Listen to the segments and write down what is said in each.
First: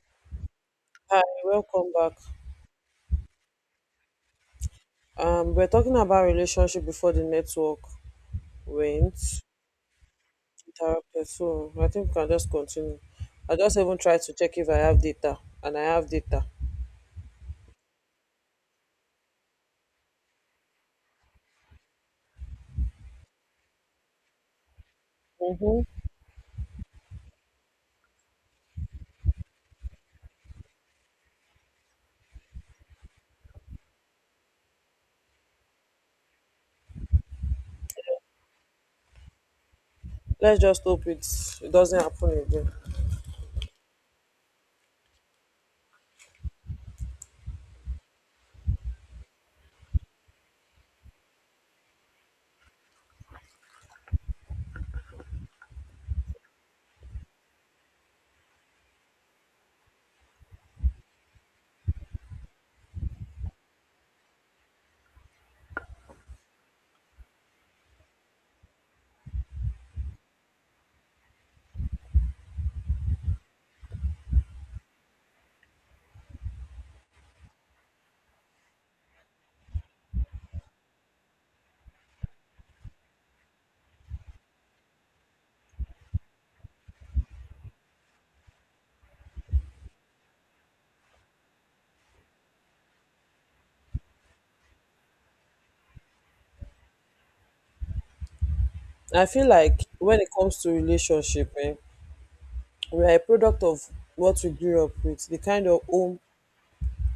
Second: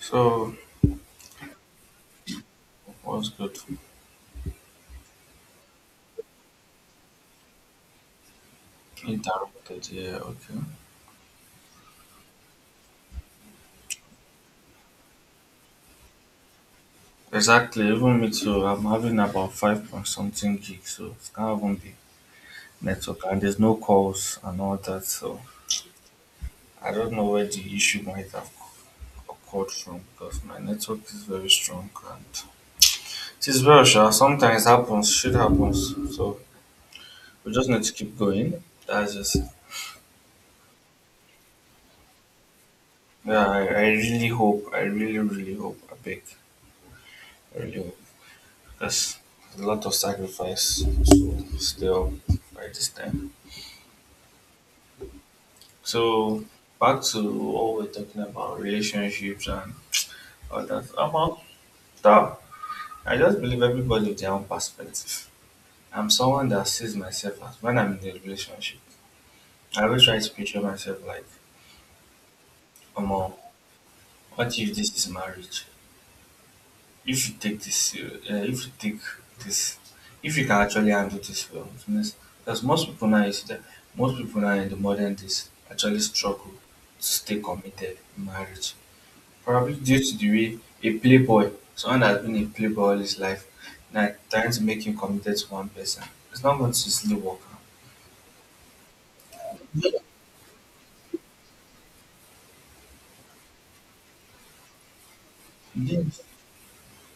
So, Hi, welcome back. what's good? We're talking about relationship before the network went Interrupted, yeah, okay. interrupted. So I think we can just continue. I just even tried to check if I have data, and I have data. Exactly, even me too. I'm having about five point something gigs, so it can't even be network, and there's no calls and all that. So, Mm-hmm. I don't know where the issue might have occurred from because my network is very strong and it is very sure. Sometimes happens, shit happens. So, we just need to keep going. That's just, Let's just hope it doesn't happen again. yeah, I really hope, I really hope, I beg, I really hope. There's a lot of sacrifice so still by this time. So back to what we're talking about relationships and all that. About that, I just believe everybody with their own perspective. I'm someone that sees myself as when I'm in a relationship. I always try to picture myself like, Omo, what if this is marriage? If you take this serious, this, if you can actually handle this well, it means because most people now in the modern days actually struggle to stay committed in marriage, probably due to the way a playboy, someone that has been a playboy all his life, now trying to make him committed to one person, it's not going to easily work out. I feel like when it comes to relationship, we are a product of what we grew up with, the kind of home Yes.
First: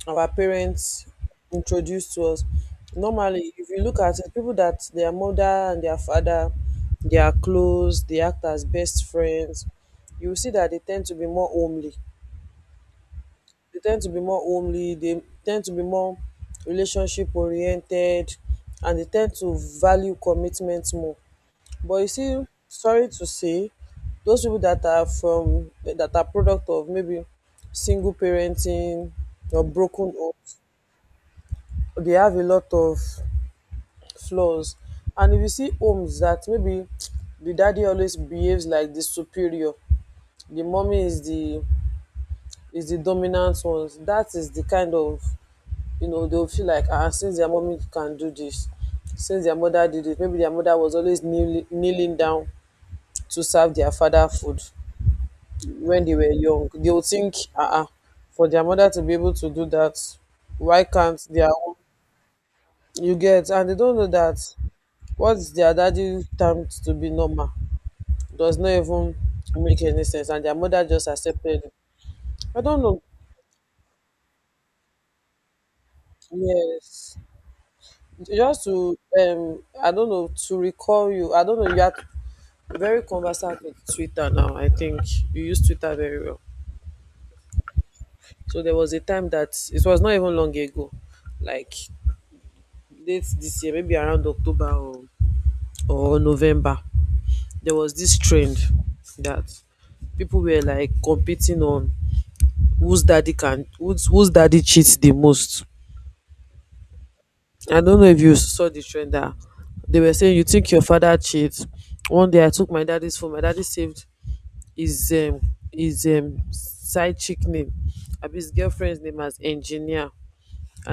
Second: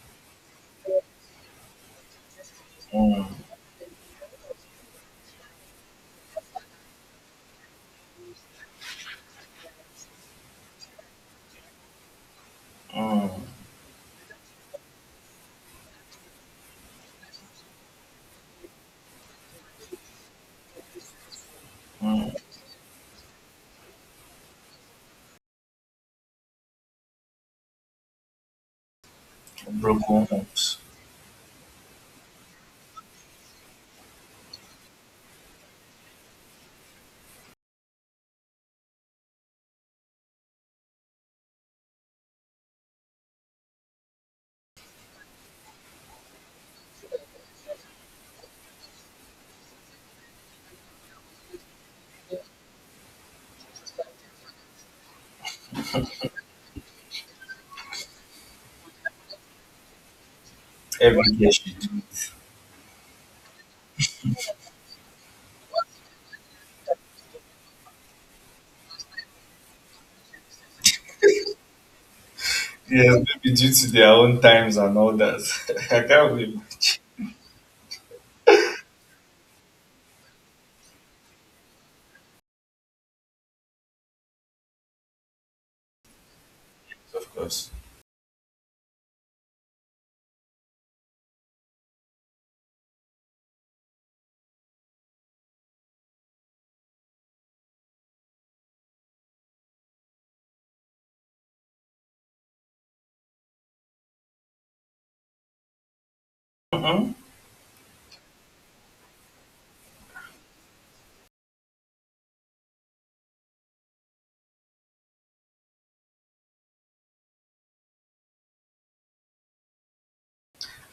our parents introduced to us. Mm, Normally, if you look at it, people that their mother and their father, they are close, they act as best friends, you will see that they tend to be more homely. mm, They tend to be more homely, they tend to be more relationship oriented, and they tend to value commitment more. But you mm. see, sorry to say, those people that are from that are product of maybe single parenting or broken Broken homes, homes. they have a lot of flaws. And if you see homes that maybe the daddy always behaves like the superior, the mommy is the dominant ones. That is the kind of, you know, they'll feel like, since their mommy can do this, since their mother did it, maybe their mother was always kneeling, kneeling down to serve their father food when they were young. They will think, for their mother to be able to do that, why can't Every their day she own? did. You get, and they don't know that what is their daddy termed to be normal does not even make any sense, and their mother just accepted it. I don't know. Yes, maybe due to their own times and all that. I can't believe Yes. Just to, I don't know, to recall you. I don't know, you are very conversant with Twitter now. I think you use Twitter very well. of course. So there was a time that it was not even long ago, like late this year, maybe around October or November. There was this trend that people were like competing on whose daddy cheats the most. Mm-hmm. I don't know if you saw the trend, that they were saying, you think your father cheats? One day I took my daddy's phone. My daddy saved his um his side chick name, abi, his girlfriend's name as engineer,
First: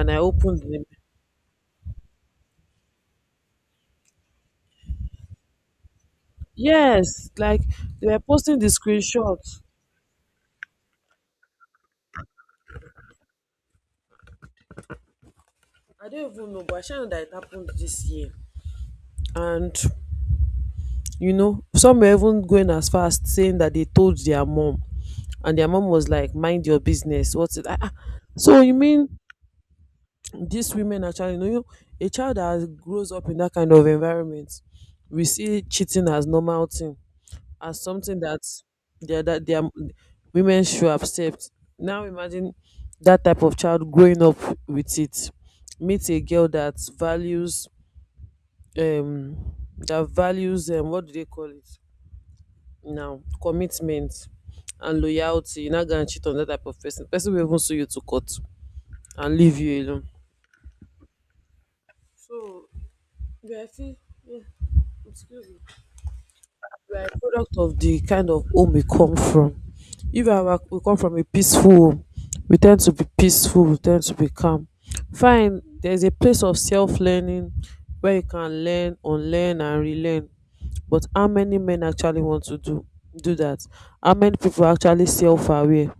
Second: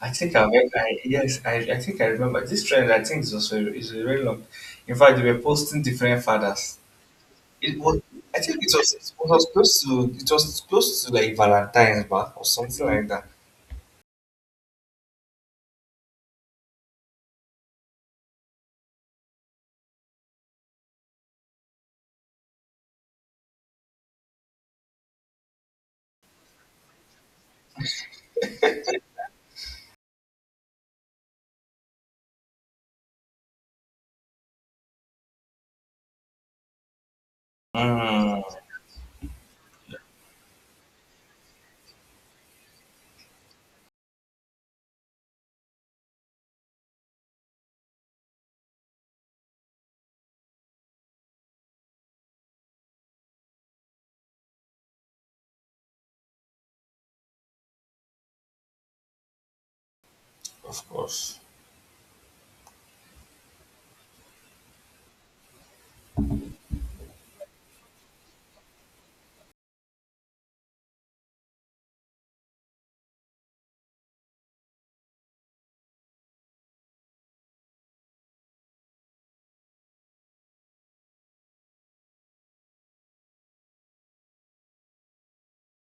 I I think I, opened read- the— I yes, I, I think I remember this trend. I think is also is very long. In fact, they were posting different fathers. yes, like, It was, they were I posting think the it was screenshot. It was close to like Valentine's back or something like that. I don't even know, but I sure know that it happened this year. And, you know, some were even going as far as saying that they told their mom, and their mom was like, mind your business, what's it, ah, ah. So you mean these women actually know? You, a child that grows up in that kind of environment, we see cheating as normal thing, as something Mm. That their women should accept. Now imagine that type of child growing up with it, meet a girl um that values what do they call it, now, commitment and loyalty. You're not gonna cheat on that type of person. Person will even sue you to court and leave you alone. Of course, So you are still, yeah, excuse me. You are a product of the kind of home we come from. If you are- We come from a peaceful home, we tend to be peaceful, we tend to be calm. Fine, there's a place of self learning where you can learn, unlearn and relearn. But how many men actually want to do that? How many people actually self aware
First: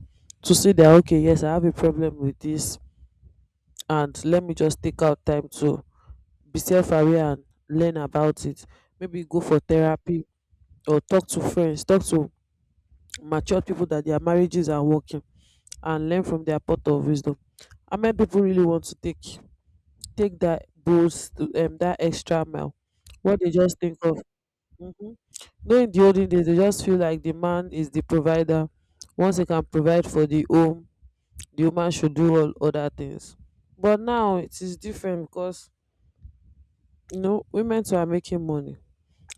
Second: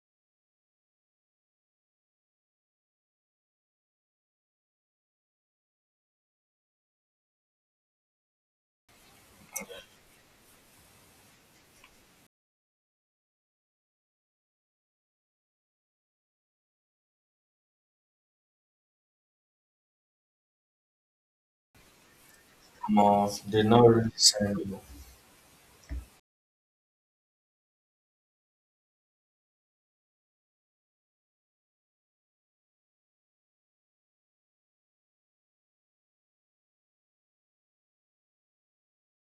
to see that, okay, yes, I have a problem with this, and let me just take out time to be self aware and learn about it. Maybe go for therapy, or talk to friends, talk to mature people that their marriages are working and learn from their pot of wisdom. How many people really want to take that boost, that extra mile? no, What they they just not think really of. send you. Mhm. No, in the olden days dey just feel like the man is the provider. Once he can provide for the home, the woman should do all other things. But now it is different, because you know women too are making money,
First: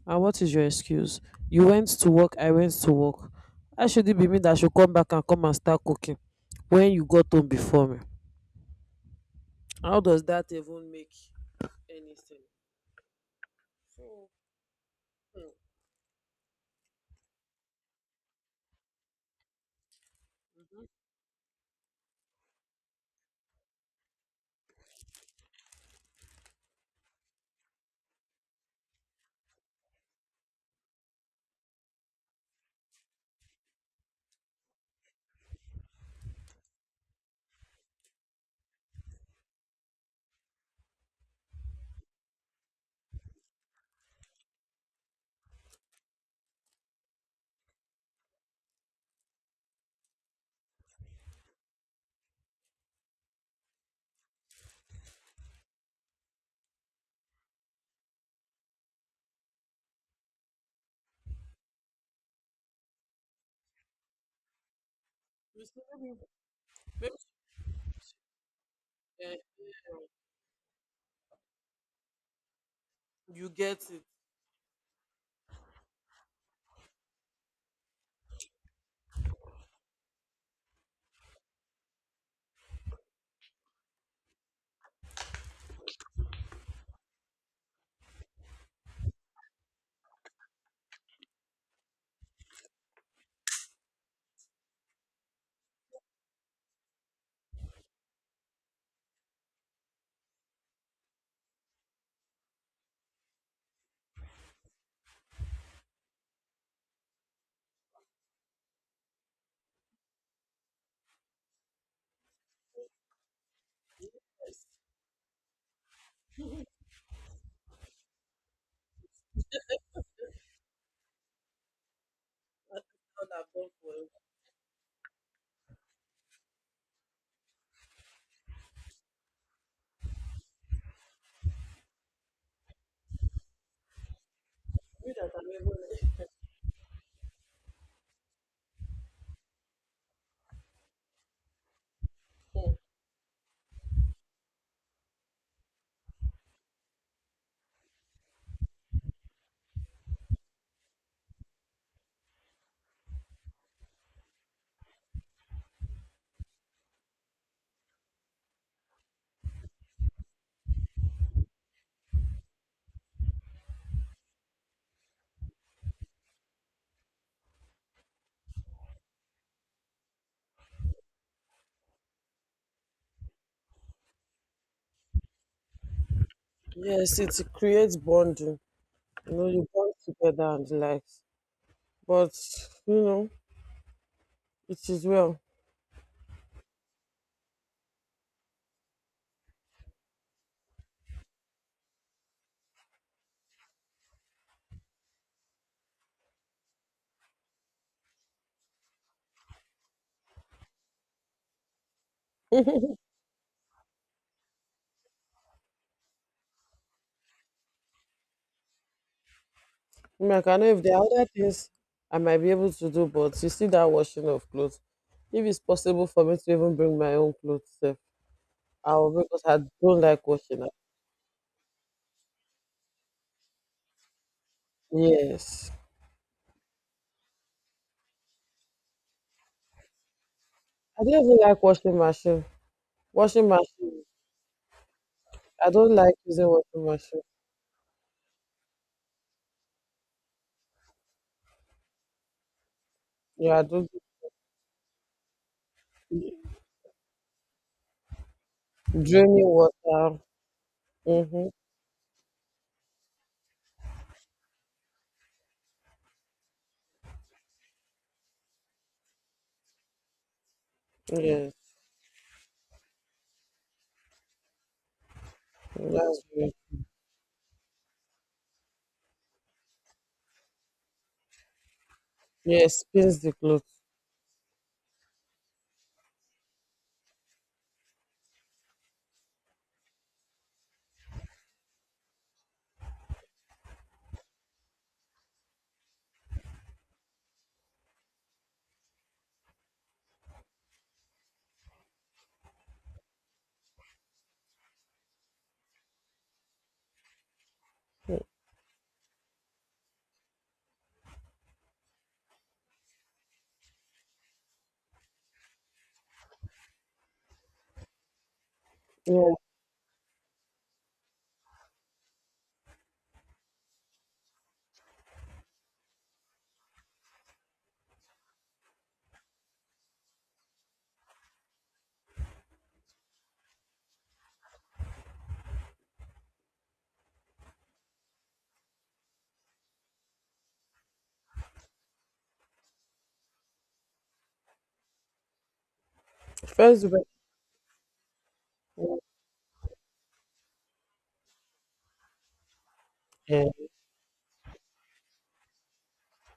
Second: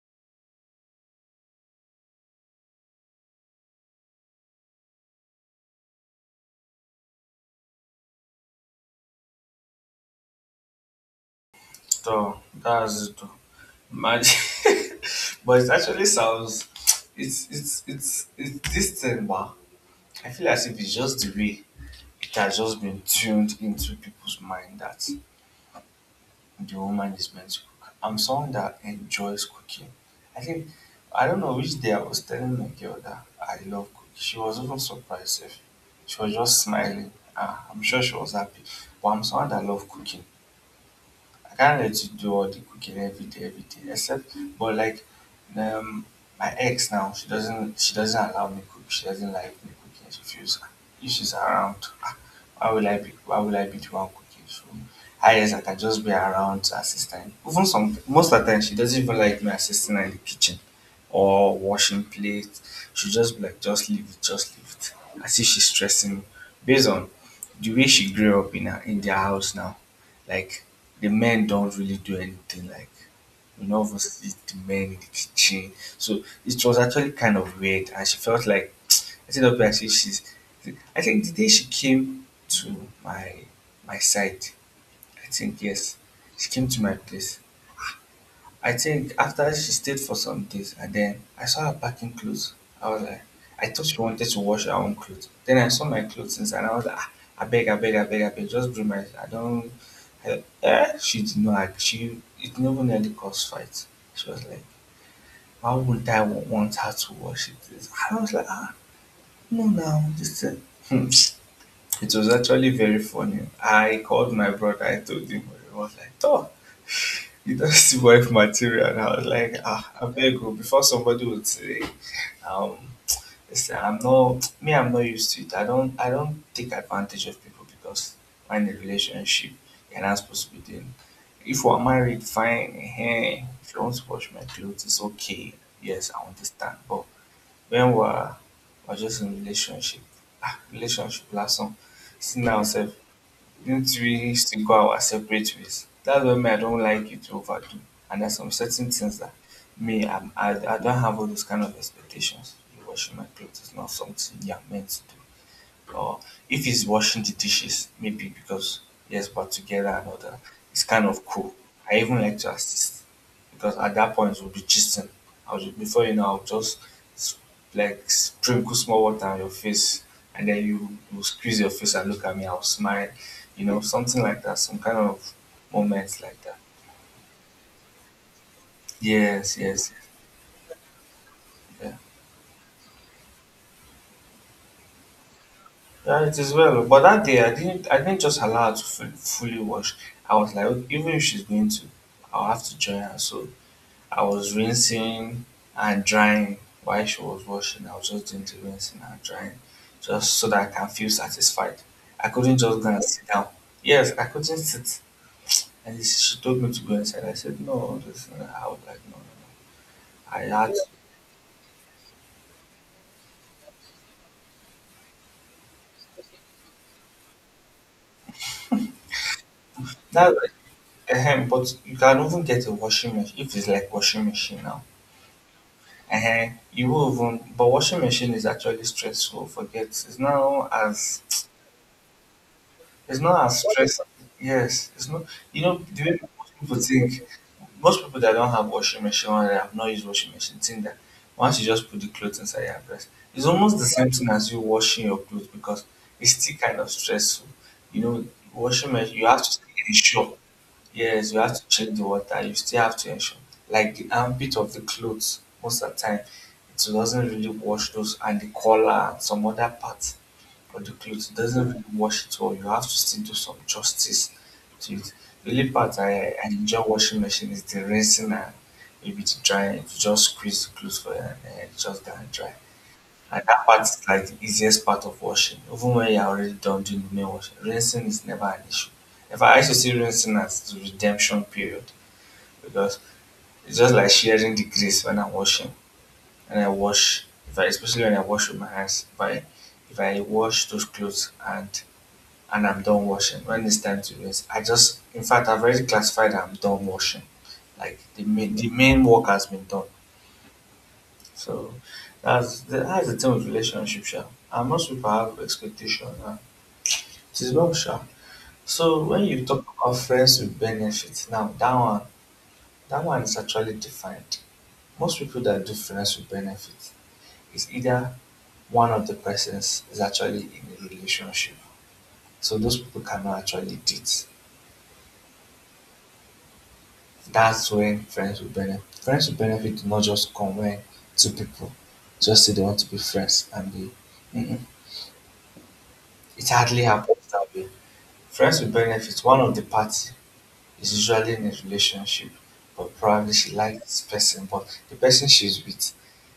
and what is your excuse? You went to work, I went to work. How should it be me that should come back and come and start cooking when you got home before me? How does that even make So anything? that's it. So Imagine, but it actually sounds it's this thing, bah. I feel as if it's just the way it has just been tuned into people's mind that the woman is meant to cook. I'm someone that enjoys cooking. I think I don't know which day I was telling my girl that I love cooking. She was even surprised if she was just smiling. Ah, I'm sure she was happy. But I'm someone that love cooking. I can't let you do all the cooking every day, every day. But um, my ex now, she doesn't allow me cook. She doesn't like me cooking. She feels if she's around, ah, why will I be the one cooking? So, I guess I can just be around to assist her. Even some, most of the time, she doesn't even like me assisting her in the kitchen or washing plates. She just be like, just leave it, just leave it. As if she's you see, stressing maybe, me, based on maybe the way she grew up in her, in their eh, house now, like the men don't really do anything like you none get of it. us is the men in the kitchen. So it was actually kind of weird, and she felt like I think up like she's. I think the day she came to my my side, I think yes, she came to my place. I think after she stayed for some days and then I saw her packing clothes. I was like, I thought she wanted to wash her own clothes. Then I saw my clothes inside and I was like, ah, I beg, I beg, I beg, I beg, just bring my, I don't, I, eh? She did not, ag- she, it never nearly caused fight. She was like, why would I wa- want her to wash it? And I was like, ah, no, no, just. Thing. It was actually very funny. I called my brother, I told him, he was like, oh, you don't see wife material. And I was like, ah, I beg you, before somebody would say, um, God have done listen, for you. I'm not used to it. I don't take advantage of people because we're in a relationship. You're not supposed to be doing. If we're married, fine. Hey, if you want to wash my clothes, it's You that have okay. even— Yes, I understand. But when we're, we're just in a relationship, ah, relationship last song. See now, sef, don't really still go our separate ways. That's why me I don't like you to overdo. And there's some certain things that I don't have all those kind of expectations. You washing my clothes is not something you're meant to do or if he's washing the dishes, maybe because yes, but together and all that, it's kind of cool. I even like to assist because at that point we'll be gisting. Before you know, I'll just s- like sprinkle small water on your face, and then you will squeeze your face and look at me. I'll smile, you know, something like that. Some kind of moments like that. yes, it creates bonding. You know, Yes, you yes, bond together and the likes. yes, yeah. But you know, it is well. Yeah, it is well. But that day, I didn't. I didn't just allow her to fully wash. I was like, "Okay, even if she's going to, I'll have to join her." So I was rinsing and drying while she was washing. I was just doing the rinsing and drying, just so that I can feel satisfied. I couldn't just go and sit down. Yes, I couldn't sit. And she told me to go inside. I said, "No, this." I was like, "No, no, no." I mean, I I can know had if there are other things I might be able to do, but you see that washing of clothes. If it's possible for me to even bring my own clothes, sef, I will, because I don't like that. Like, washing. Am. ahem, but you can even get a washing machine if it's like washing machine now Yes, uh you will even, but washing machine is actually stressful. Forget I don't even like washing machine. it's not Washing as stress. machine. Yes, it's not. You I know don't the way like using most people washing think. machine. Most people that don't have washing machine or that have not used washing machine think that once you just put the clothes inside your dress, it's Yeah, I almost the don't, same thing as you washing your clothes because it's still kind of stressful. You know, washing machine you have draining to stay in the water. shop. Yes, you Mm-hmm. have to check the water. You still have to ensure, like the armpit of the clothes, most of the time, it doesn't really wash those and the collar and some other parts of the clothes. It Yes, doesn't really wash it all. You have to still do some justice to it. The only part that's I right. enjoy washing machine is the rinsing and maybe the drying. You just squeeze the clothes for it and it's just done dry. Yes, spins the And clothes. that part is like the easiest part of washing. Even when you're already done doing the main washing, rinsing is never an issue. In fact, I used to see rinsing as the redemption period because it's just like sharing the grease when I'm washing. And I wash, if I, especially when I wash with my hands, if I wash those clothes and I'm done washing, when it's time to rinse, I just, in fact, I've already classified that I'm done washing. Like the main work has been done. So that's the thing with relationship, sha. And most people have expectation and it is wrong, sha. So when Yeah, you talk about friends with benefits, now that one is actually defined. Most people that do friends with benefits is either one of the persons is actually in a relationship. So those people cannot actually date. That's when friends with benefit do not just come when two people just say they want to be friends and be mm-mm. It hardly first, break, happens that way. Friends with benefits. One of the party is usually in a relationship, but probably yeah. she likes this person, but the person she's with,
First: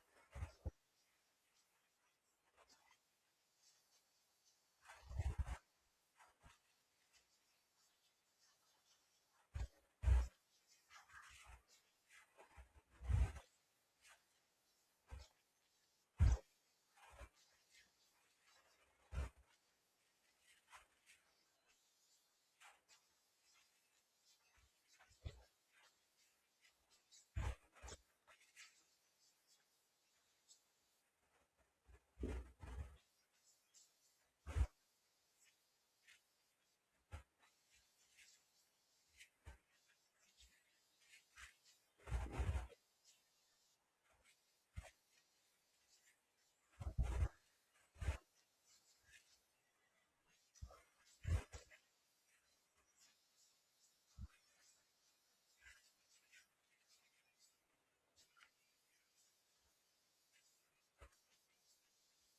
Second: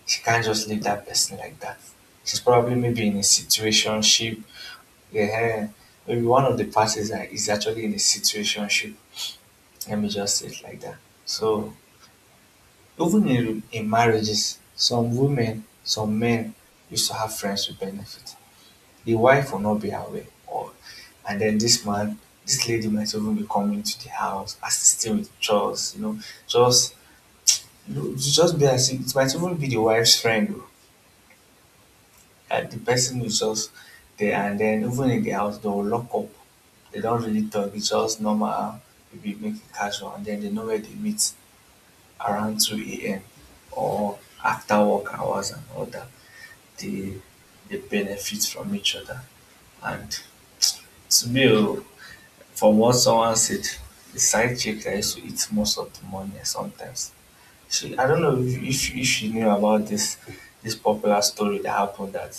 she can't just leave that person like that. She's probably maybe in a situationship. Yeah, maybe one of the parties are, is actually in a situationship. Let me just say it like that. So even in marriages, some women, some men used to have friends with benefits, the wife will not be aware or and then this man, this lady might even be coming to the house assisting with chores, you know, just, you just be as if it might even be the wife's friend oh, that the person is just there and then even in the house they will lock up, they don't really talk, it's just normal, maybe make it casual and then they know where they meet around 2 a.m. or after work hours and all that, they they benefit from each other and to me oh, from what someone said, the side chick that used to eat most of the money sometimes. She, I don't know if, if she knew about this popular story that happened that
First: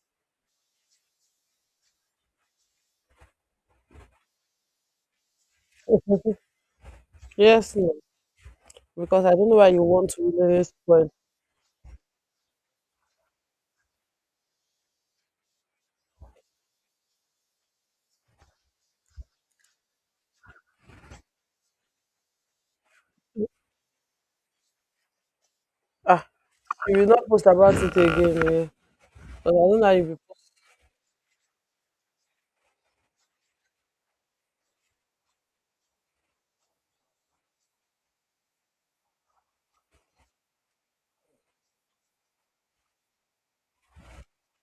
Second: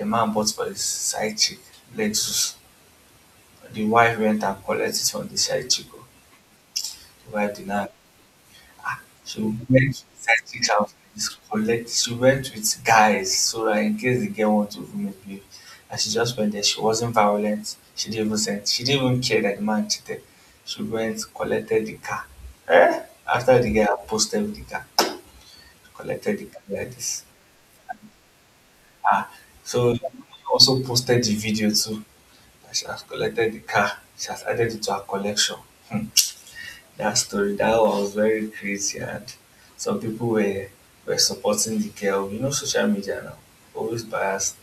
a man bought for his side chick lettuce. The wife went and collected it from the side chick. Oh. The wife did Yes, not no, because I so don't know we why you went want to inside really chicks house spoil. to collect she went with guys so that in case the girl want to even misbehave and she just went there, she wasn't violent, she didn't even send she didn't even care that the man cheated. She went, collected the car. Eh? After the guy had posted with the car, Ah, collected the car like you will this. not post about it again. Eh? Ah, But I so don't know how you be post. also posted the video too that she has collected the car, she has added it to her collection. Hmm, that story. That was very crazy, and some people were supporting the girl. You know, social media now always biased.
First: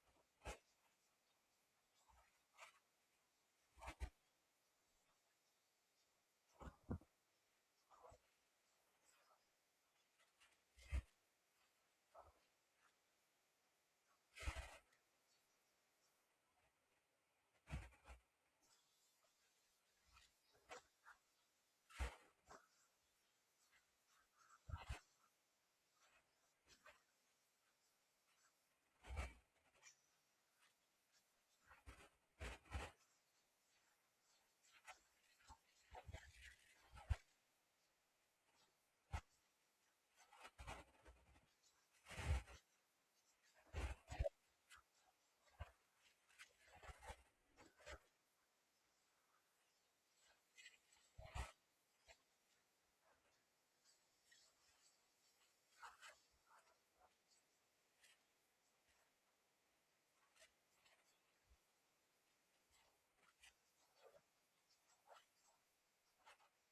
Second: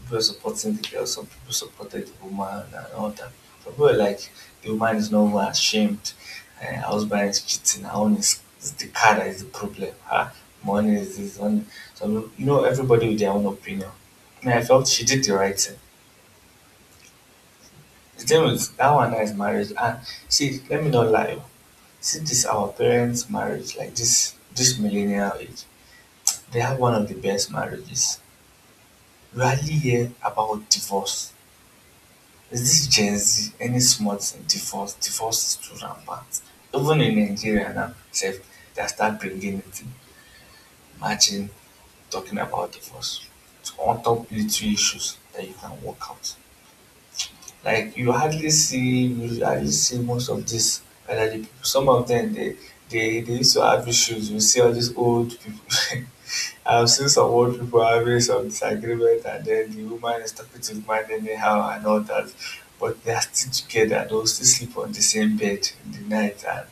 People were supporting the girl. Some people supported the woman and all that. Some people were like, the woman is not even ashamed. Husband is cheating. Her own is the car that is the problem. Her money is this one. So you know, everybody with their own opinion. And I felt she did the right thing. The thing is, that one now is marriage. And see, let me not lie. See this our parents' marriage, like this millennial age, they have one of the best marriages. You hardly hear about divorce. Is this Gen Z? Any smart thing, divorce? Divorce is too rampant. Even in Nigeria now, sef, they start bringing it in. Imagine talking about divorce. It's on top little issues that you can work out. Like you hardly see most of this elderly people. Some of them they used to have issues. You see all these old people. I've seen some old people having some disagreement and then the woman is talking to the man anyhow and all that, but they are still together. They'll still sleep on the same bed in the night, and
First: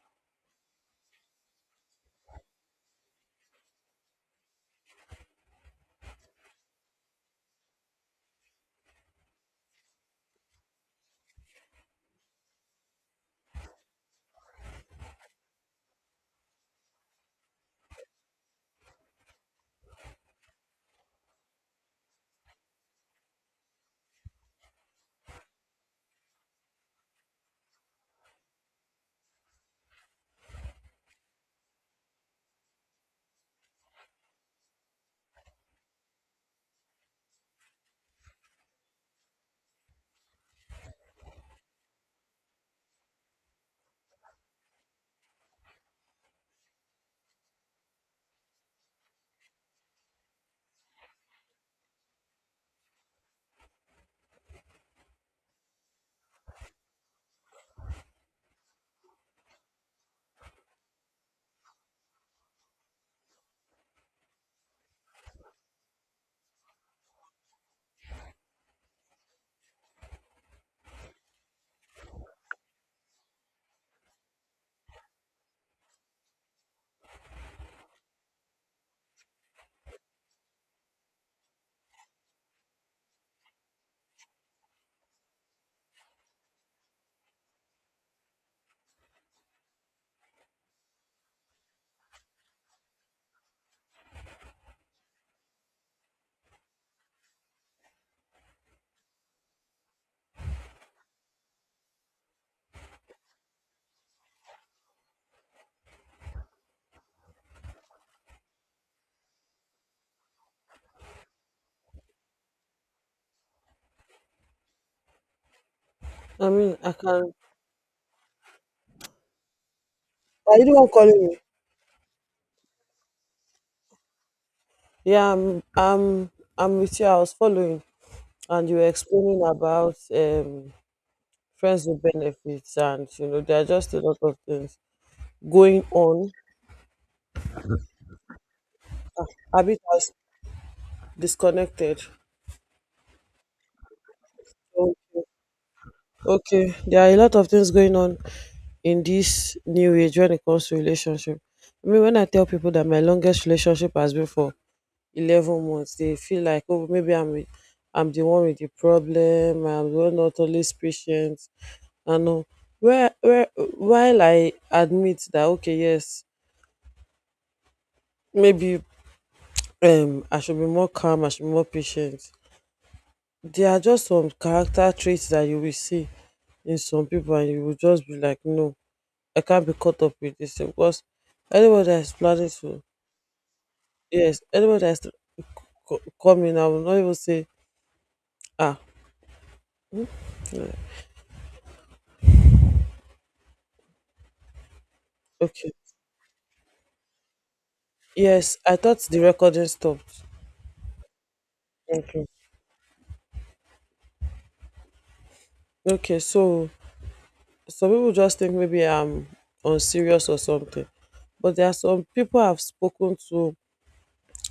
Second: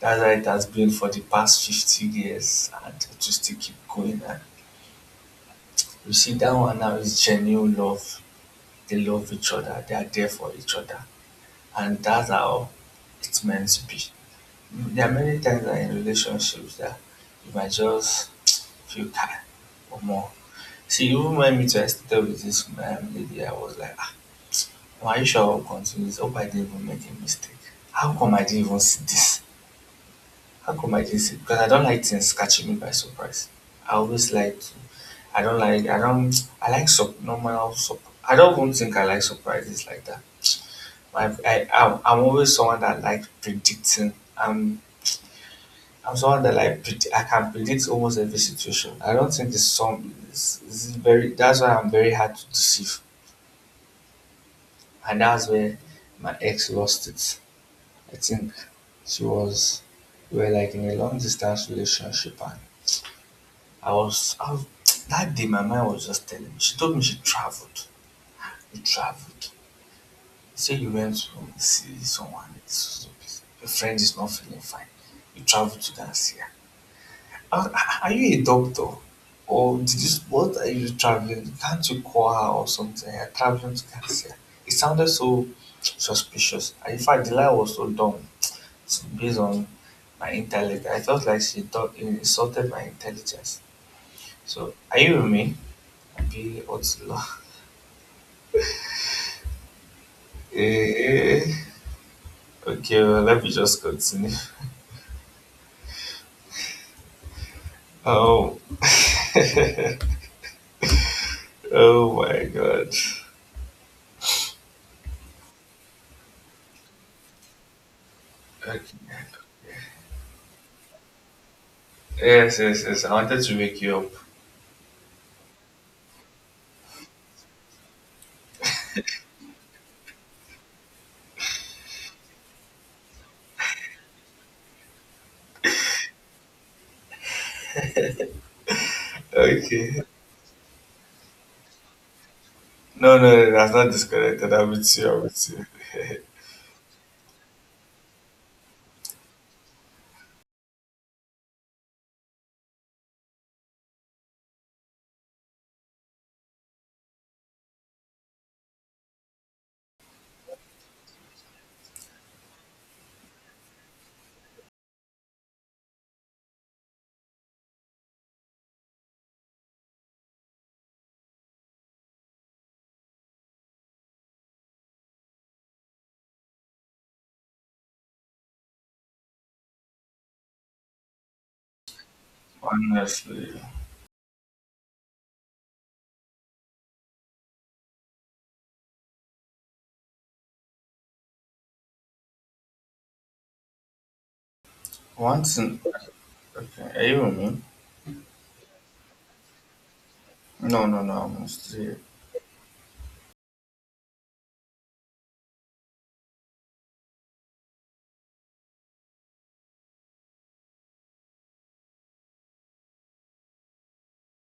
that's how it has been for the past 50 years, and it will still keep going. And you see, that one now is genuine love. They love each other, they are there for each other, and that's how it's meant to be. Mm, there are many times that in relationships that you might just feel tired or more. See, even went me to extent with this lady. I was like, ah, are you sure I'll continue this? Hope I didn't even make a mistake. How come I didn't even see this? How come I didn't see it? Because I don't like things catching me by surprise. I always like to, I don't like, I don't, I like sub, normal, sub, I don't even think I like surprises like that. I'm always someone that like predicting. I'm someone that like, I can predict almost every situation. I don't think it's some, It's very, that's why I'm very hard to deceive. And that's where my ex lost it. I think she was we were like in a long distance relationship and I was I, was- that day my mind was just telling me. She told me she traveled. You traveled. Say you went to see someone, it's- your friend is not feeling fine. You traveled to go and see her. I was, "Ah, are you a doctor? Or did you what are you traveling? Can't you call her or something? You're traveling to go and see her." It sounded so suspicious. And in fact the lie was so dumb. So based on my intellect. I felt like she thought insulted my intelligence. So, are you with me? Be what's eh, okay, well, let me just continue. Oh, oh my god. I mean, I can. Okay. Are you the one calling me? Yes, yes, yes. I wanted to wake you up. Yeah, I'm. I'm. I'm with you. I was following, and you were explaining about, friends with benefits, and you know there are just a lot of things going on. Habit Okay. has disconnected. No, no, no, that's not disconnected. I'm So, with you. I'm with you. okay, there are a lot of things going on in this new age when it comes to relationship. I mean, when I tell people that my longest relationship has been for 11 months, they feel like, oh, maybe I'm with— I'm the one with the problem. I'm the one not always patient. I know, where while I admit that, okay, yes, maybe, I should be more calm. I should be more patient. There are just some character traits that you will see in some people, and you will just be like, no. I can't be caught up with this thing, because anybody that is planning to, Honestly, yes, anybody that is to come in, I will not even say, ah, once okay. in. Okay, are you with me? Yes, I thought the recording stopped. No, no, no. I'm still. Okay. Okay, so some people just think maybe I'm unserious or something. But there are some people I've spoken to,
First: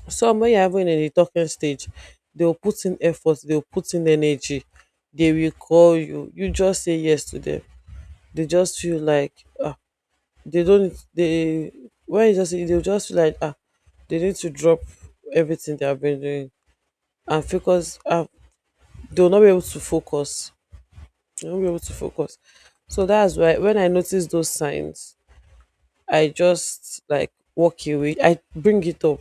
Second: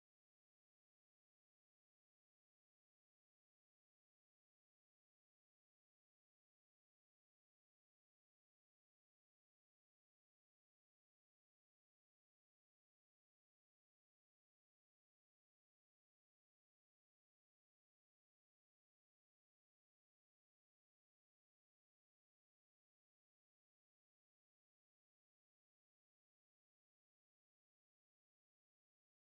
some when you're even in the talking stage, they'll put in effort, they'll put in energy, they will call you. You just say yes to them. They just feel like, ah, they don't they, when you just, they'll just feel like, they need to drop everything they have been doing and focus, they'll not be able to focus, they won't be able to focus. So that's why when I notice those signs, I just like walk away. I bring it up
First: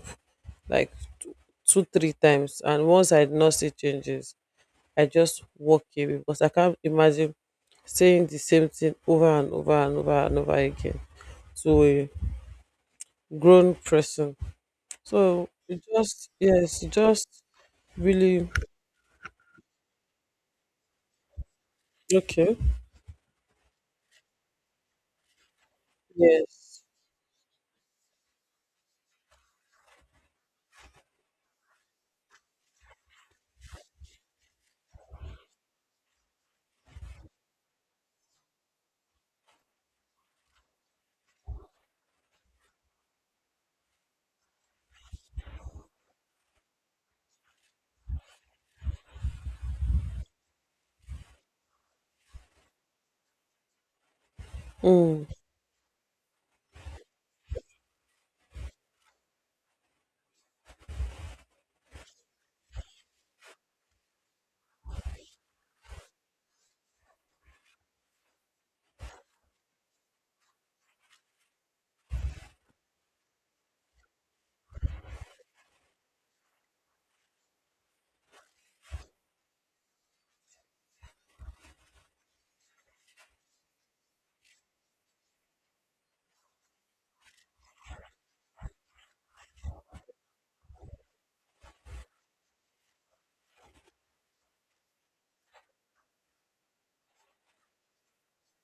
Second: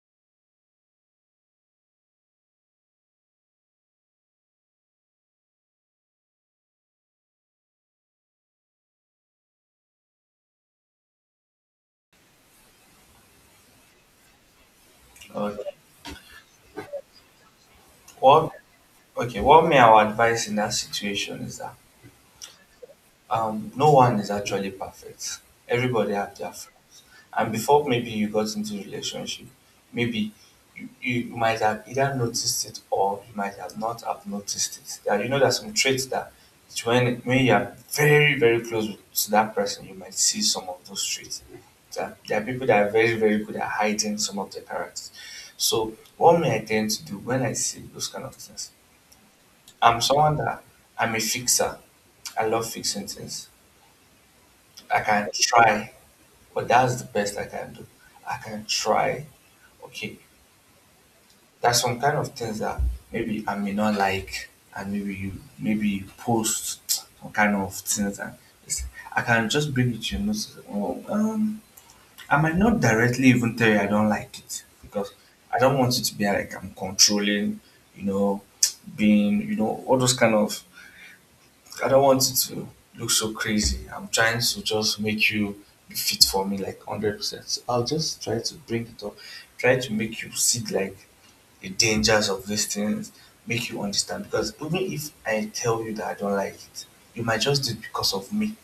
like two two, three times, and once I did not see changes, I just walk away, because I can't imagine saying the same thing over and over and over and over again to a grown person. So Okay. it just, yes, it just really, What, okay, what may our advice in that situation is that okay. No one is actually perfect. Everybody have their flaws. Yes. And before maybe you got into relationship, maybe you might have either noticed it or you might have not have noticed it. That you know there's some traits that it's when you are very very close with- to that person, you might see some of those traits. That there are people that are very very good at hiding some of their characters. So what may I tend to do when I see those kind of things? I'm someone that I'm a fixer. I love fixing things. I Mm. can try, but that's the best I can do. I can try. Okay, there's some kind of things that maybe I may not like, and maybe you post some kind of things, and it's, I can just bring it to your notice. Oh, I might not directly even tell you I don't like it because I don't want it to be like I'm controlling. You know, being you know all those kind of I don't want it to look so crazy. I'm trying to just make you be fit for me like 100%. So I'll just try to bring it up, try to make you see like the dangers of these things, make you understand. Because even if I tell you that I don't like it, you might just do it because of me,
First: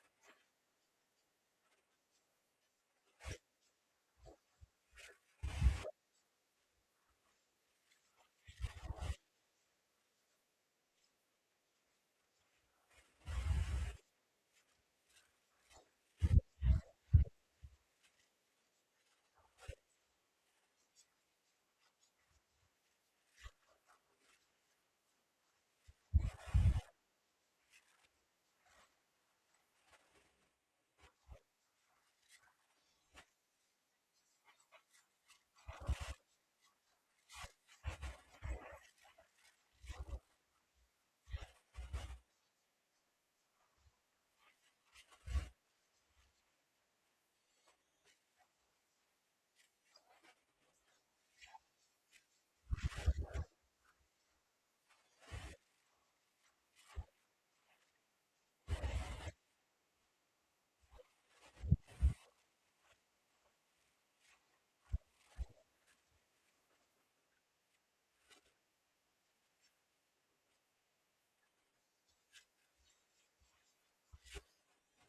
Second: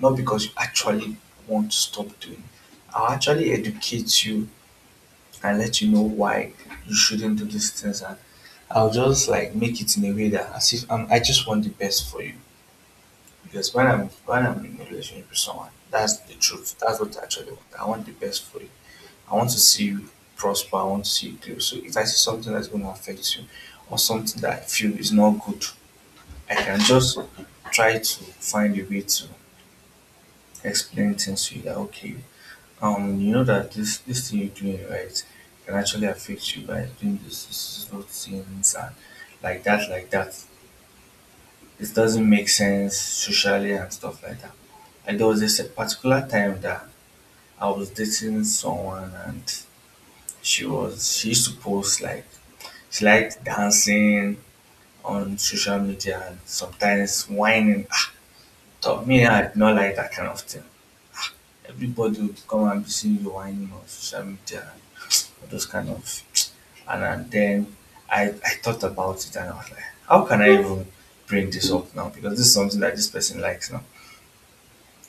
not because you actually want to stop doing it. I'll actually educate you and let you know why you shouldn't do these things. And I'll just like make it in a way that as if I just want the best for you. Because when I'm in a relationship with someone, that's the truth. That's what I actually want. I want the best for you. I want to see you prosper. I want to see you grow. So if I see something that's going to affect you, or something that I feel is not good, I can just try to find a way to explain things to you that okay, you know that this thing you're doing right can actually affect you by doing this, this, this those things and like that, like that. It doesn't make sense socially and stuff like that. Like there was this particular time that I was dating someone and she used to post like she liked dancing on social media and sometimes whining. Ah, so me I did not like that kind of thing. Everybody would come and be seeing you whining on social media and those kind of and then I thought about it and I was like, how can I even bring this up now? Because this is something that this person likes now.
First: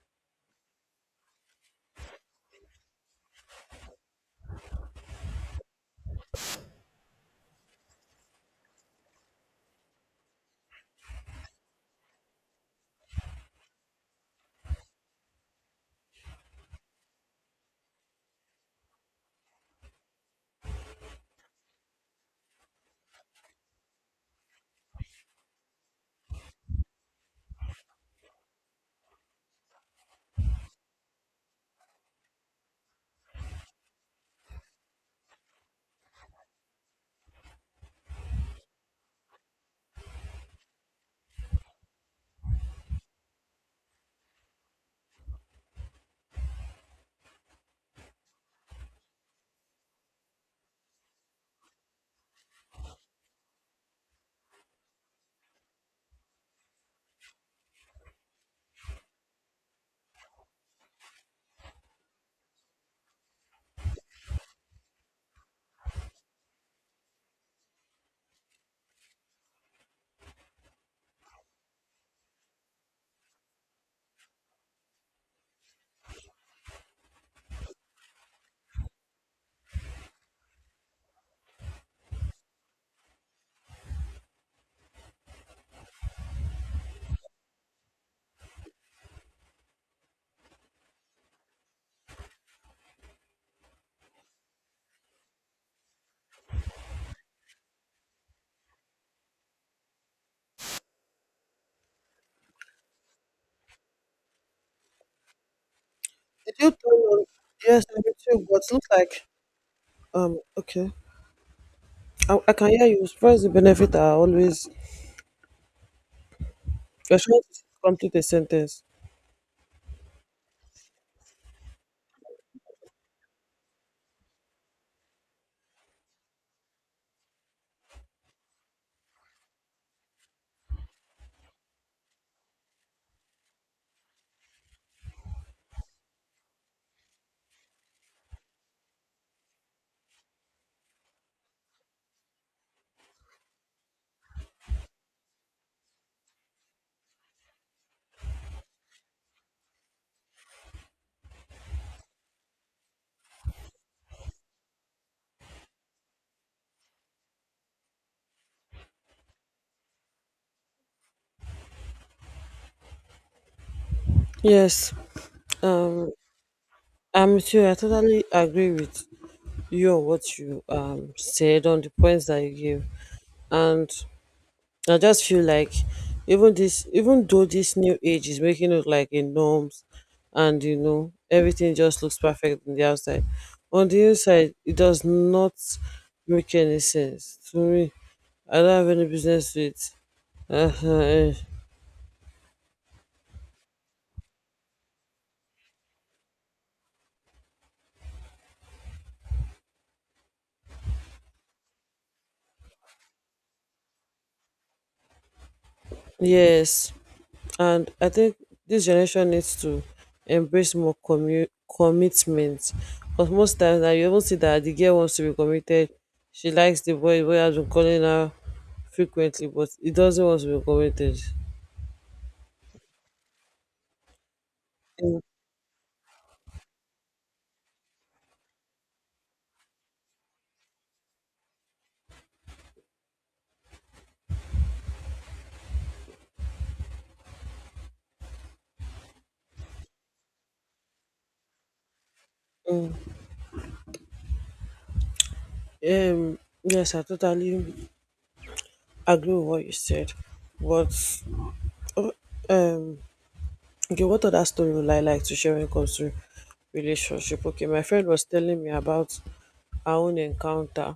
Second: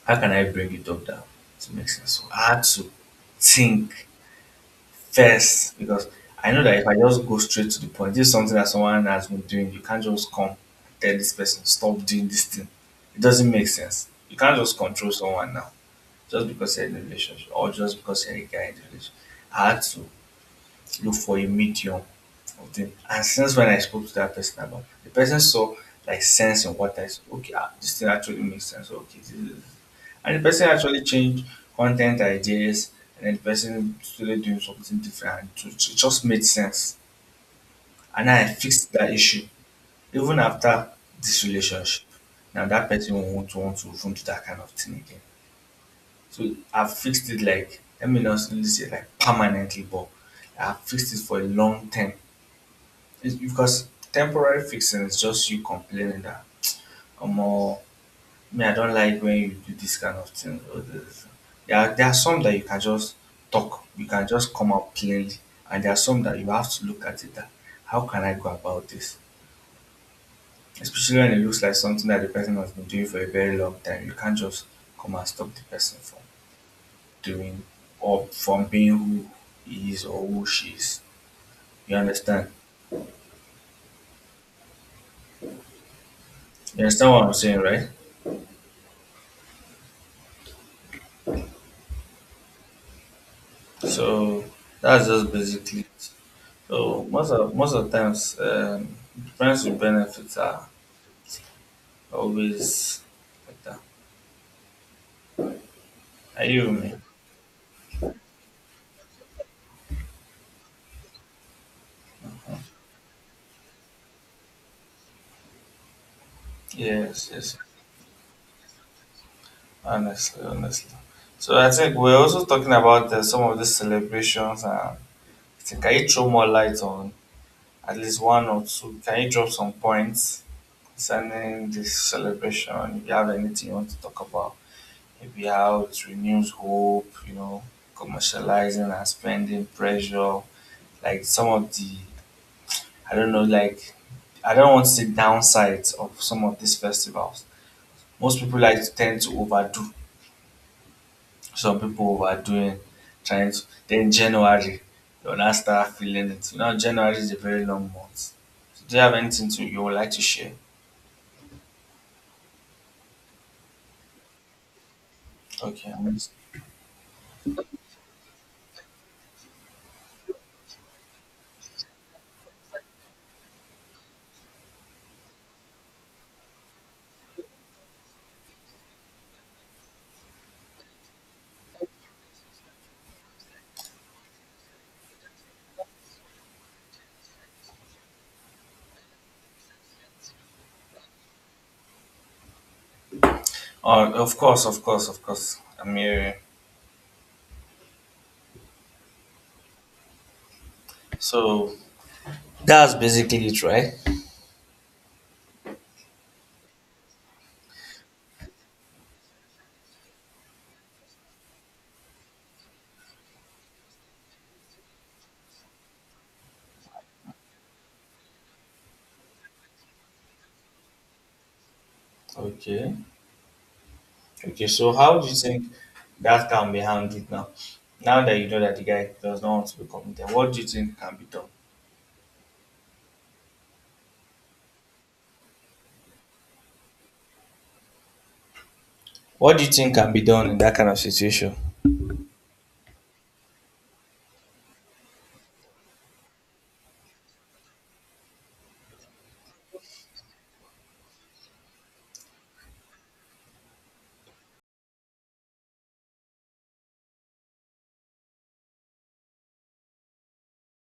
How can I bring it up that to make sense? So I had to think first because I know that if I just go straight to the point, this is something that someone has been doing. You can't just come and tell this person, stop doing this thing. It doesn't make sense. You can't just control someone now just because you're in a relationship or just because you're a guy in a relationship. I had to look for a medium of them. And since when I spoke to that person about, the person saw like sense in what I said. Okay, ah, this thing actually makes sense. Okay, this is, and the person actually changed content ideas, and then the person started doing something different. And it just made sense, and I fixed that issue even after this relationship. Now that person won't want to even do that kind of thing again. So I fixed it like let me not really say like permanently, but I fixed it for a long term. It's because temporary fixing is just you complaining that Omo, me I don't like when you do this kind of thing. Or this. There are some that you can just talk, you can just come out plainly, and there are some that you have to look at it that how can I go about this? Especially when it looks like something that the person has been doing for a very long time. You can't just come and stop the person from doing or from being who he is or who she is. You understand? You understand what I'm saying, right? So that's just basically it. So most of times, friends with benefits are always better. Are Did you you with me? turn on? Yes, I did too. But look like, okay. I can hear you. First, the benefit are always, you're Yes, trying yes. to complete a sentence. Honestly, honestly. So I think we're also talking about some of these celebrations. I think can you throw more light on at least one or two? Can you drop some points concerning this celebration? If you have anything you want to talk about, maybe how it renews hope, you know, commercializing and spending pressure, like some of the I don't know, like I don't want to say downsides of some of these festivals. Most people like to tend to overdo. Some people overdoing, trying to then January, you'll now start feeling it. You know, January is a very long month. So do you have anything to you would like to share? Yes. Okay. Um, I'm with you. I totally agree with you on what you said on the points that you gave, and I just feel like, even this, even though this new age is making it like a norms, and you know everything just looks perfect on the outside, on the inside it does not make any sense to me. I don't have any business with. uh Oh, of course, of course, of course. I'm here. So that's basically it, right? Yes. And I think this generation needs to embrace more commitment, because most times now you even see that the girl wants to be committed, she likes the boy, the boy has been calling her frequently, but he doesn't want to be committed. Okay. Okay, so how do you think that can be handled now? Now that you know that the guy does not want to be committed, what do you think can be done? What do you think can be done in that kind of situation? um yes, I totally agree with what you said, but uh, um okay, what other story would I like to share when it comes to relationship? Okay, my friend was telling me about our own encounter,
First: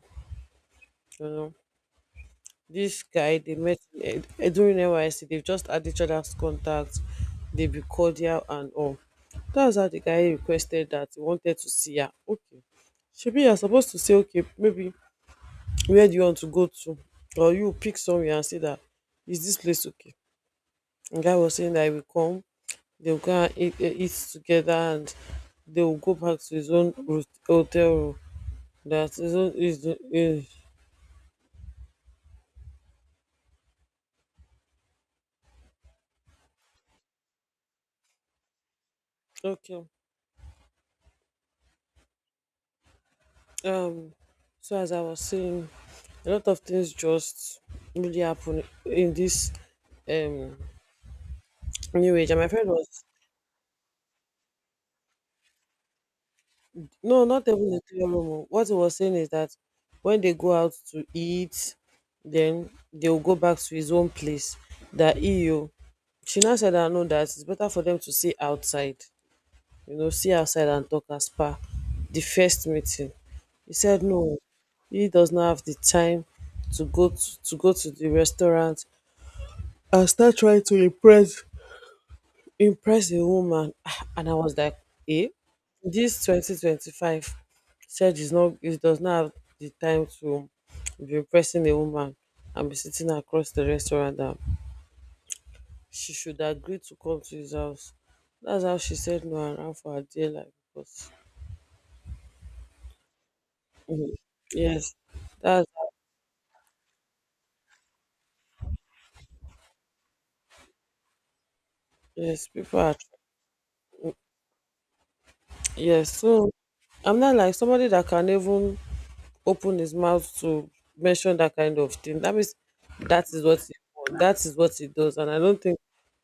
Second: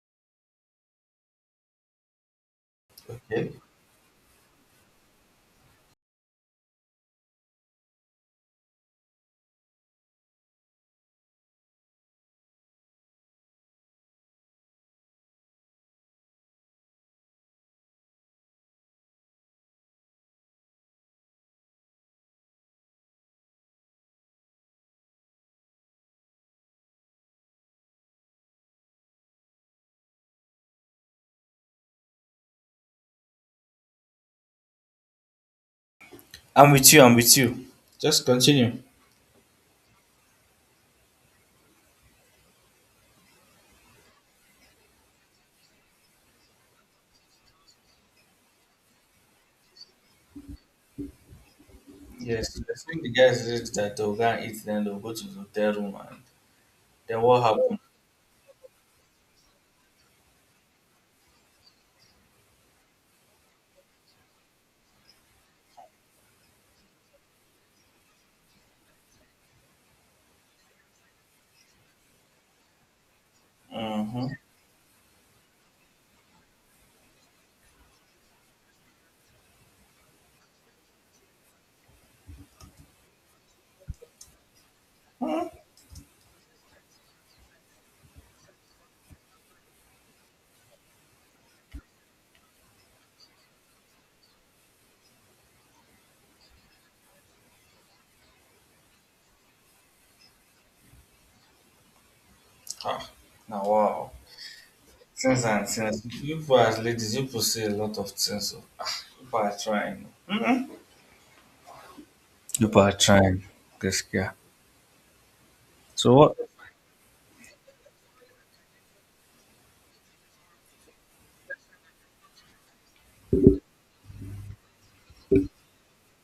you know. This guy Okay. they met in, during NYC. They've just had each other's contacts. They be cordial and all. That's how the guy requested that he wanted to see her. Okay, shebi, you're supposed to say, okay, maybe where do you want to go to, or you pick somewhere and say, that is this place okay? And guy was saying that he will come. They'll go and eat together, and they will go back to his own hotel room. That is his own is, eh, I'm with you, I'm with you. Just continue. okay. Um, so as I was saying, a lot of things just really happen in this, um new age, and my Yes, friend I think was— the guy said that they'll go and eat, then they'll go to the hotel room, and then no, what not even happened? the three room oh. What he was saying is that when they go out to eat, then they'll go back to his own place. That eu, she now said, I know that it's better for them to see outside, you know, see outside and talk as per the first meeting. He said Mm-hmm. no, he does not have the time to go to the restaurant and start trying to impress a woman. And I was like, eh, Mm. this 2025, said is not, it does not have the time to be impressing a woman and be sitting across the restaurant, that she should agree to come to his house. That's how she said no and ran for her dear life because. Ah, now, wow. Mhm. Yes, Since and that's, since, you people as ladies, you people say a lot of things. So, ah, you people are trying. You yes, people people are are, trying. This guy. yes, So, what, so I'm not like somebody that can even open his mouth to mention that kind of thing. That means that is what he wants. That is what he does. And I don't think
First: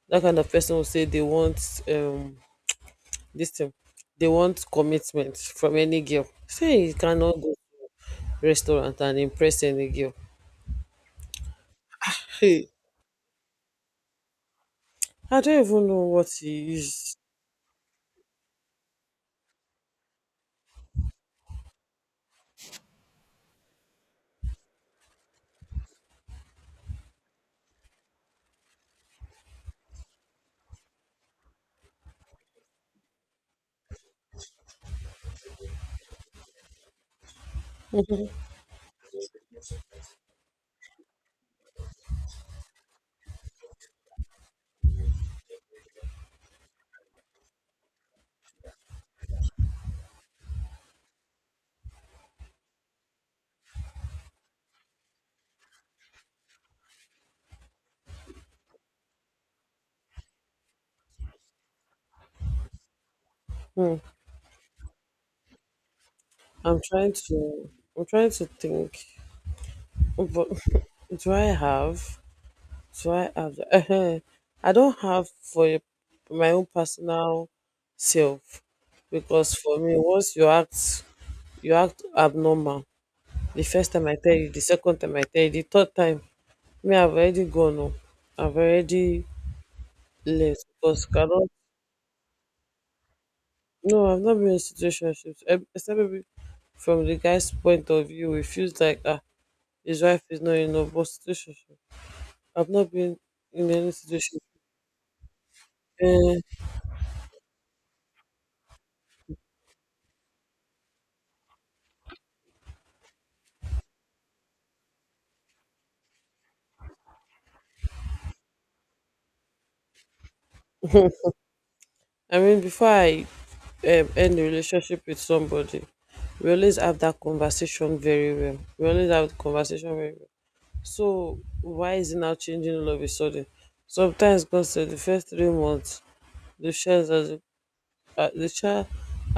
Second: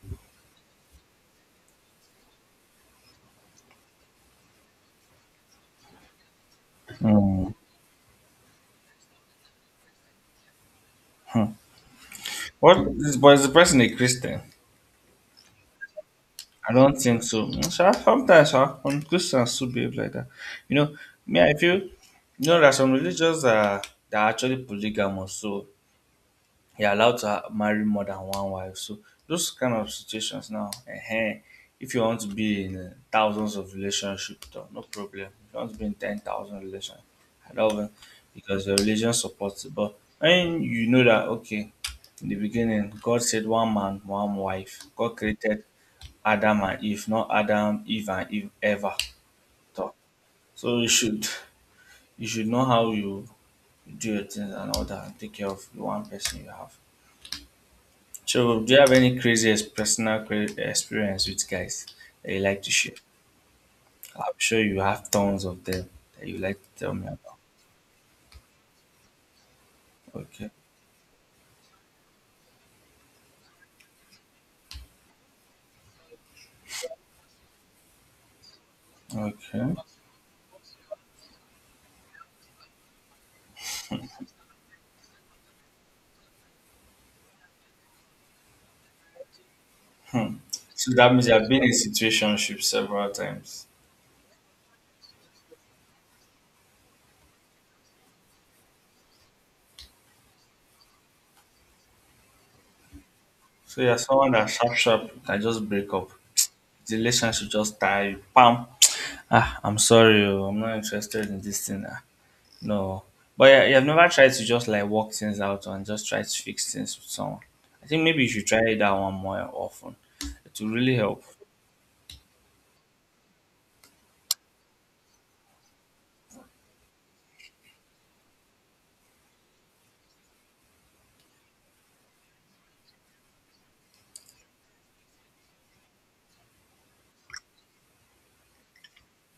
that kind of person will say they want, um this thing. They want commitment from any girl. Say he cannot Mm. go restaurant and impress any girl. Hmm. Hey, What is But is the person a Christian? I don't even know what I he don't is. think so. Mm, sha, sometimes sha, some Christians too behave like that. You know, me I feel you know there are some religions that are actually polygamous. So you're allowed to ha- marry more than one wife. So those kind of situations now, if you want to be in thousands of relationships, though, no problem. If you want to be in 10,000 relationships, I don't know, because your religion supports it. But when you know that okay, in the beginning, God said one man, one wife. God created Adam and Eve, not Adam, Eve and Eve ever. Though. So you should know how you do your things and all that and take care of the one person you have. So, do you have any crazy personal cra- experience with guys that you like to share? Hmm. I'm sure you have tons of them that you like to I'm tell me trying about. to I'm trying to think. But Okay, do I have? Do I have? I don't have for my own personal self. Because okay. for me, once you act, you act abnormal, the first time I tell you, the second time I tell you, the third time, me, I've already gone home, I've already left, So because that means you have cannot. been in situationships several times. No, I've not been in situationships, eh, except maybe from the guy's point of view it feels like, ah, his wife is not in a but situationship. I've not been in So any you're someone situation. that sharp sharp can just break up. Eh, The relationship just die. Pam. Ah, I'm sorry. Oh, I'm not interested in this thing. Ah. No. But yeah, you have never tried to just like work things out and just try to fix things with someone. I think maybe you should try that one more often. It will really help. I mean, before I end a relationship with somebody, we always have that conversation very well, we always have the conversation very. So why is it now changing all of a sudden? Sometimes God said the first 3 months, the child has the, the child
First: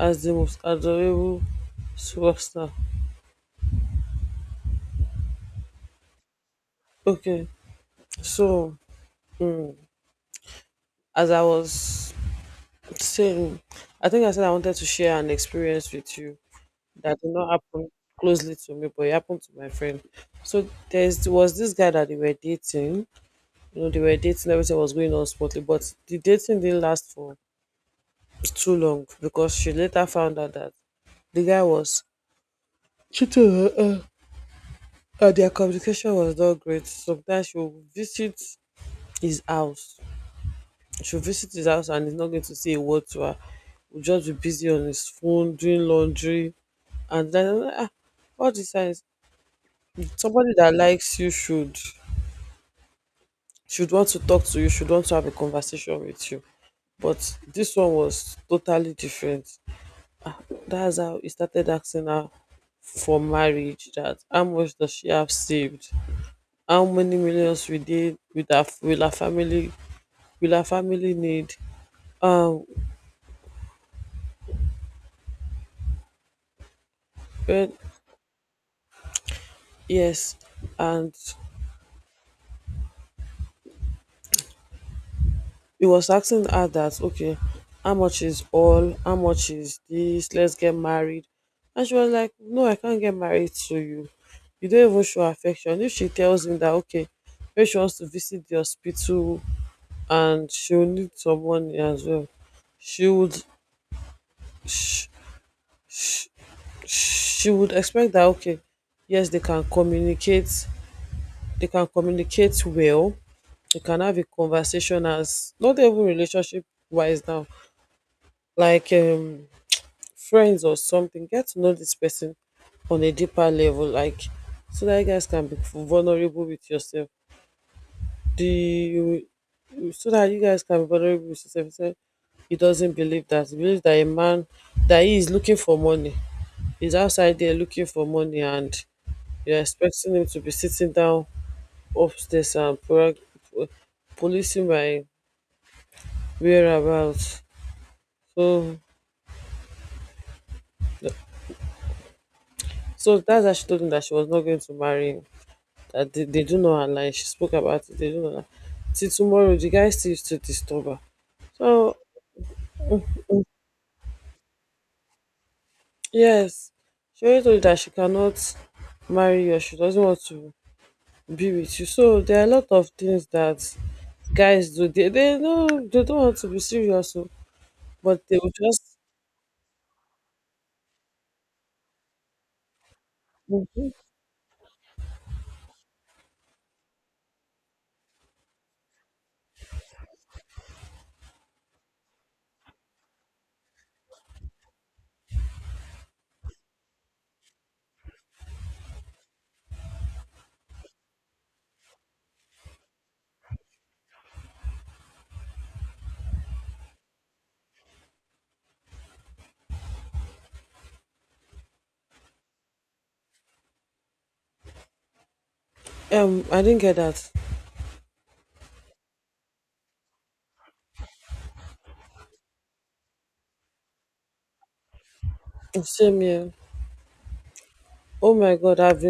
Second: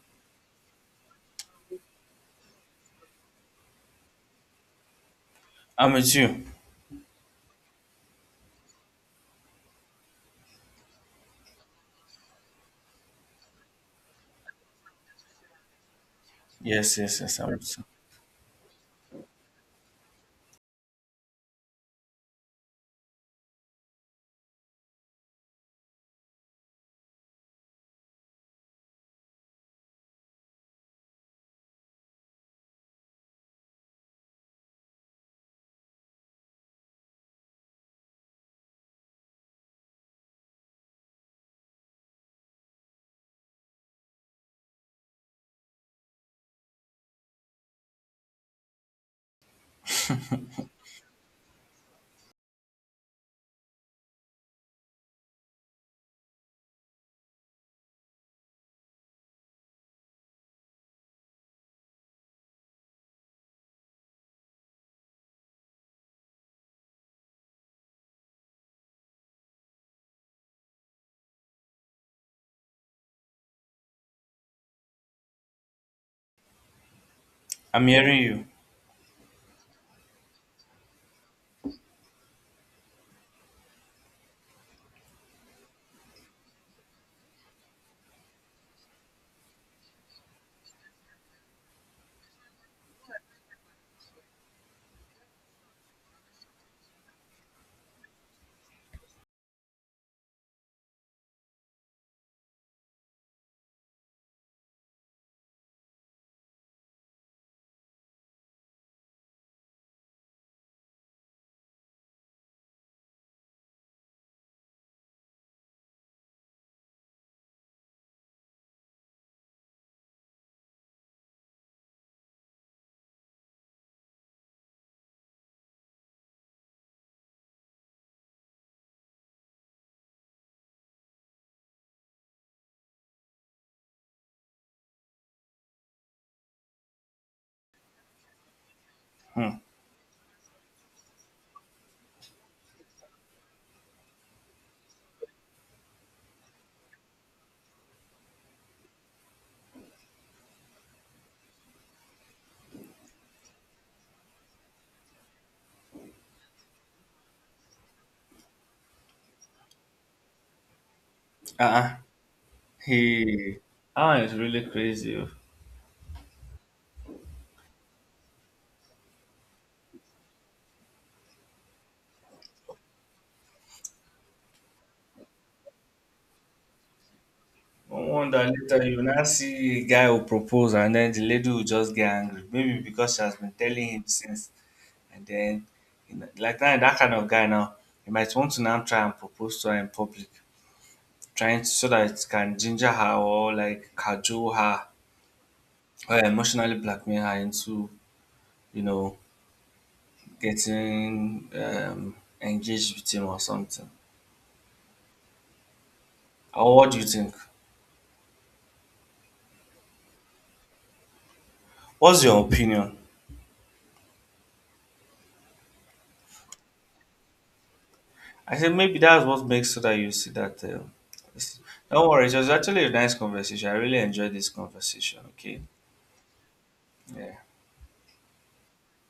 has the most adorable superstar. I'm with you. Okay, so, mm, as I was saying, I think I said I wanted to share an experience with you Yes, that yes, did yes, I'm not with you. happen closely to me, but it happened to my friend. So there's was this guy that they were dating. You know, they were dating. Everything was going on smoothly, but the dating didn't last for too long because she later found out that the guy was cheating on her, and their communication was not great. Sometimes she will visit his house. She'll visit his house and he's not going to say a word to her. Will just be busy on his phone, doing laundry, and then, ah, all the signs. Somebody that likes you should want to talk to you, should want to have a conversation with you. But this one was totally different. That's how he started asking her for marriage. That how much does she have saved? How many millions we did with her, will her family need? Um, well, I'm hearing you. yes, and he was asking her that okay, how much is all? How much is this? Let's get married. And she was like, no, I can't get married to you. You don't even show affection. If she tells him that okay, maybe she wants to visit the hospital and she will need some money as well. She would, she, she would expect that okay, yes, they can communicate well, they can have a conversation as not even relationship wise now, like, friends or something. Get to know this person on a deeper level, like so that you guys can be vulnerable with yourself. The, so that you guys can be vulnerable with yourself. He said he doesn't believe that. He believes that a man, that he is looking for money. He's outside there looking for money, and Hmm. you're expecting him to be sitting down upstairs and po- policing my whereabouts. So, so that's why she told him that she was not going to marry him. That they do not align. She spoke about it. They do not align. Till tomorrow, the guy still used to disturb her. So, Uh-uh. Hey. That one is really crazy. Oh. yes, she already told you that she cannot marry you, or she doesn't want to be with you. So there are a lot of things that guys do. They don't want to be serious, oh, No but they will wonder just. later you now see a guy will propose and then the lady will just get angry. Maybe because she has been telling Mhm. him since. And then, you know, like that, that kind of guy now, he might want to now try and propose to her in public. Trying so that it can ginger her or like cajole her or emotionally blackmail her into, you know, getting engaged with him or something. Or what do you think? What's your opinion? I didn't get that. I said maybe that's what makes so that you see that. It's- don't worry, it was actually a nice conversation. I really enjoyed this conversation. Okay. Same here. Yeah. Oh my god, I've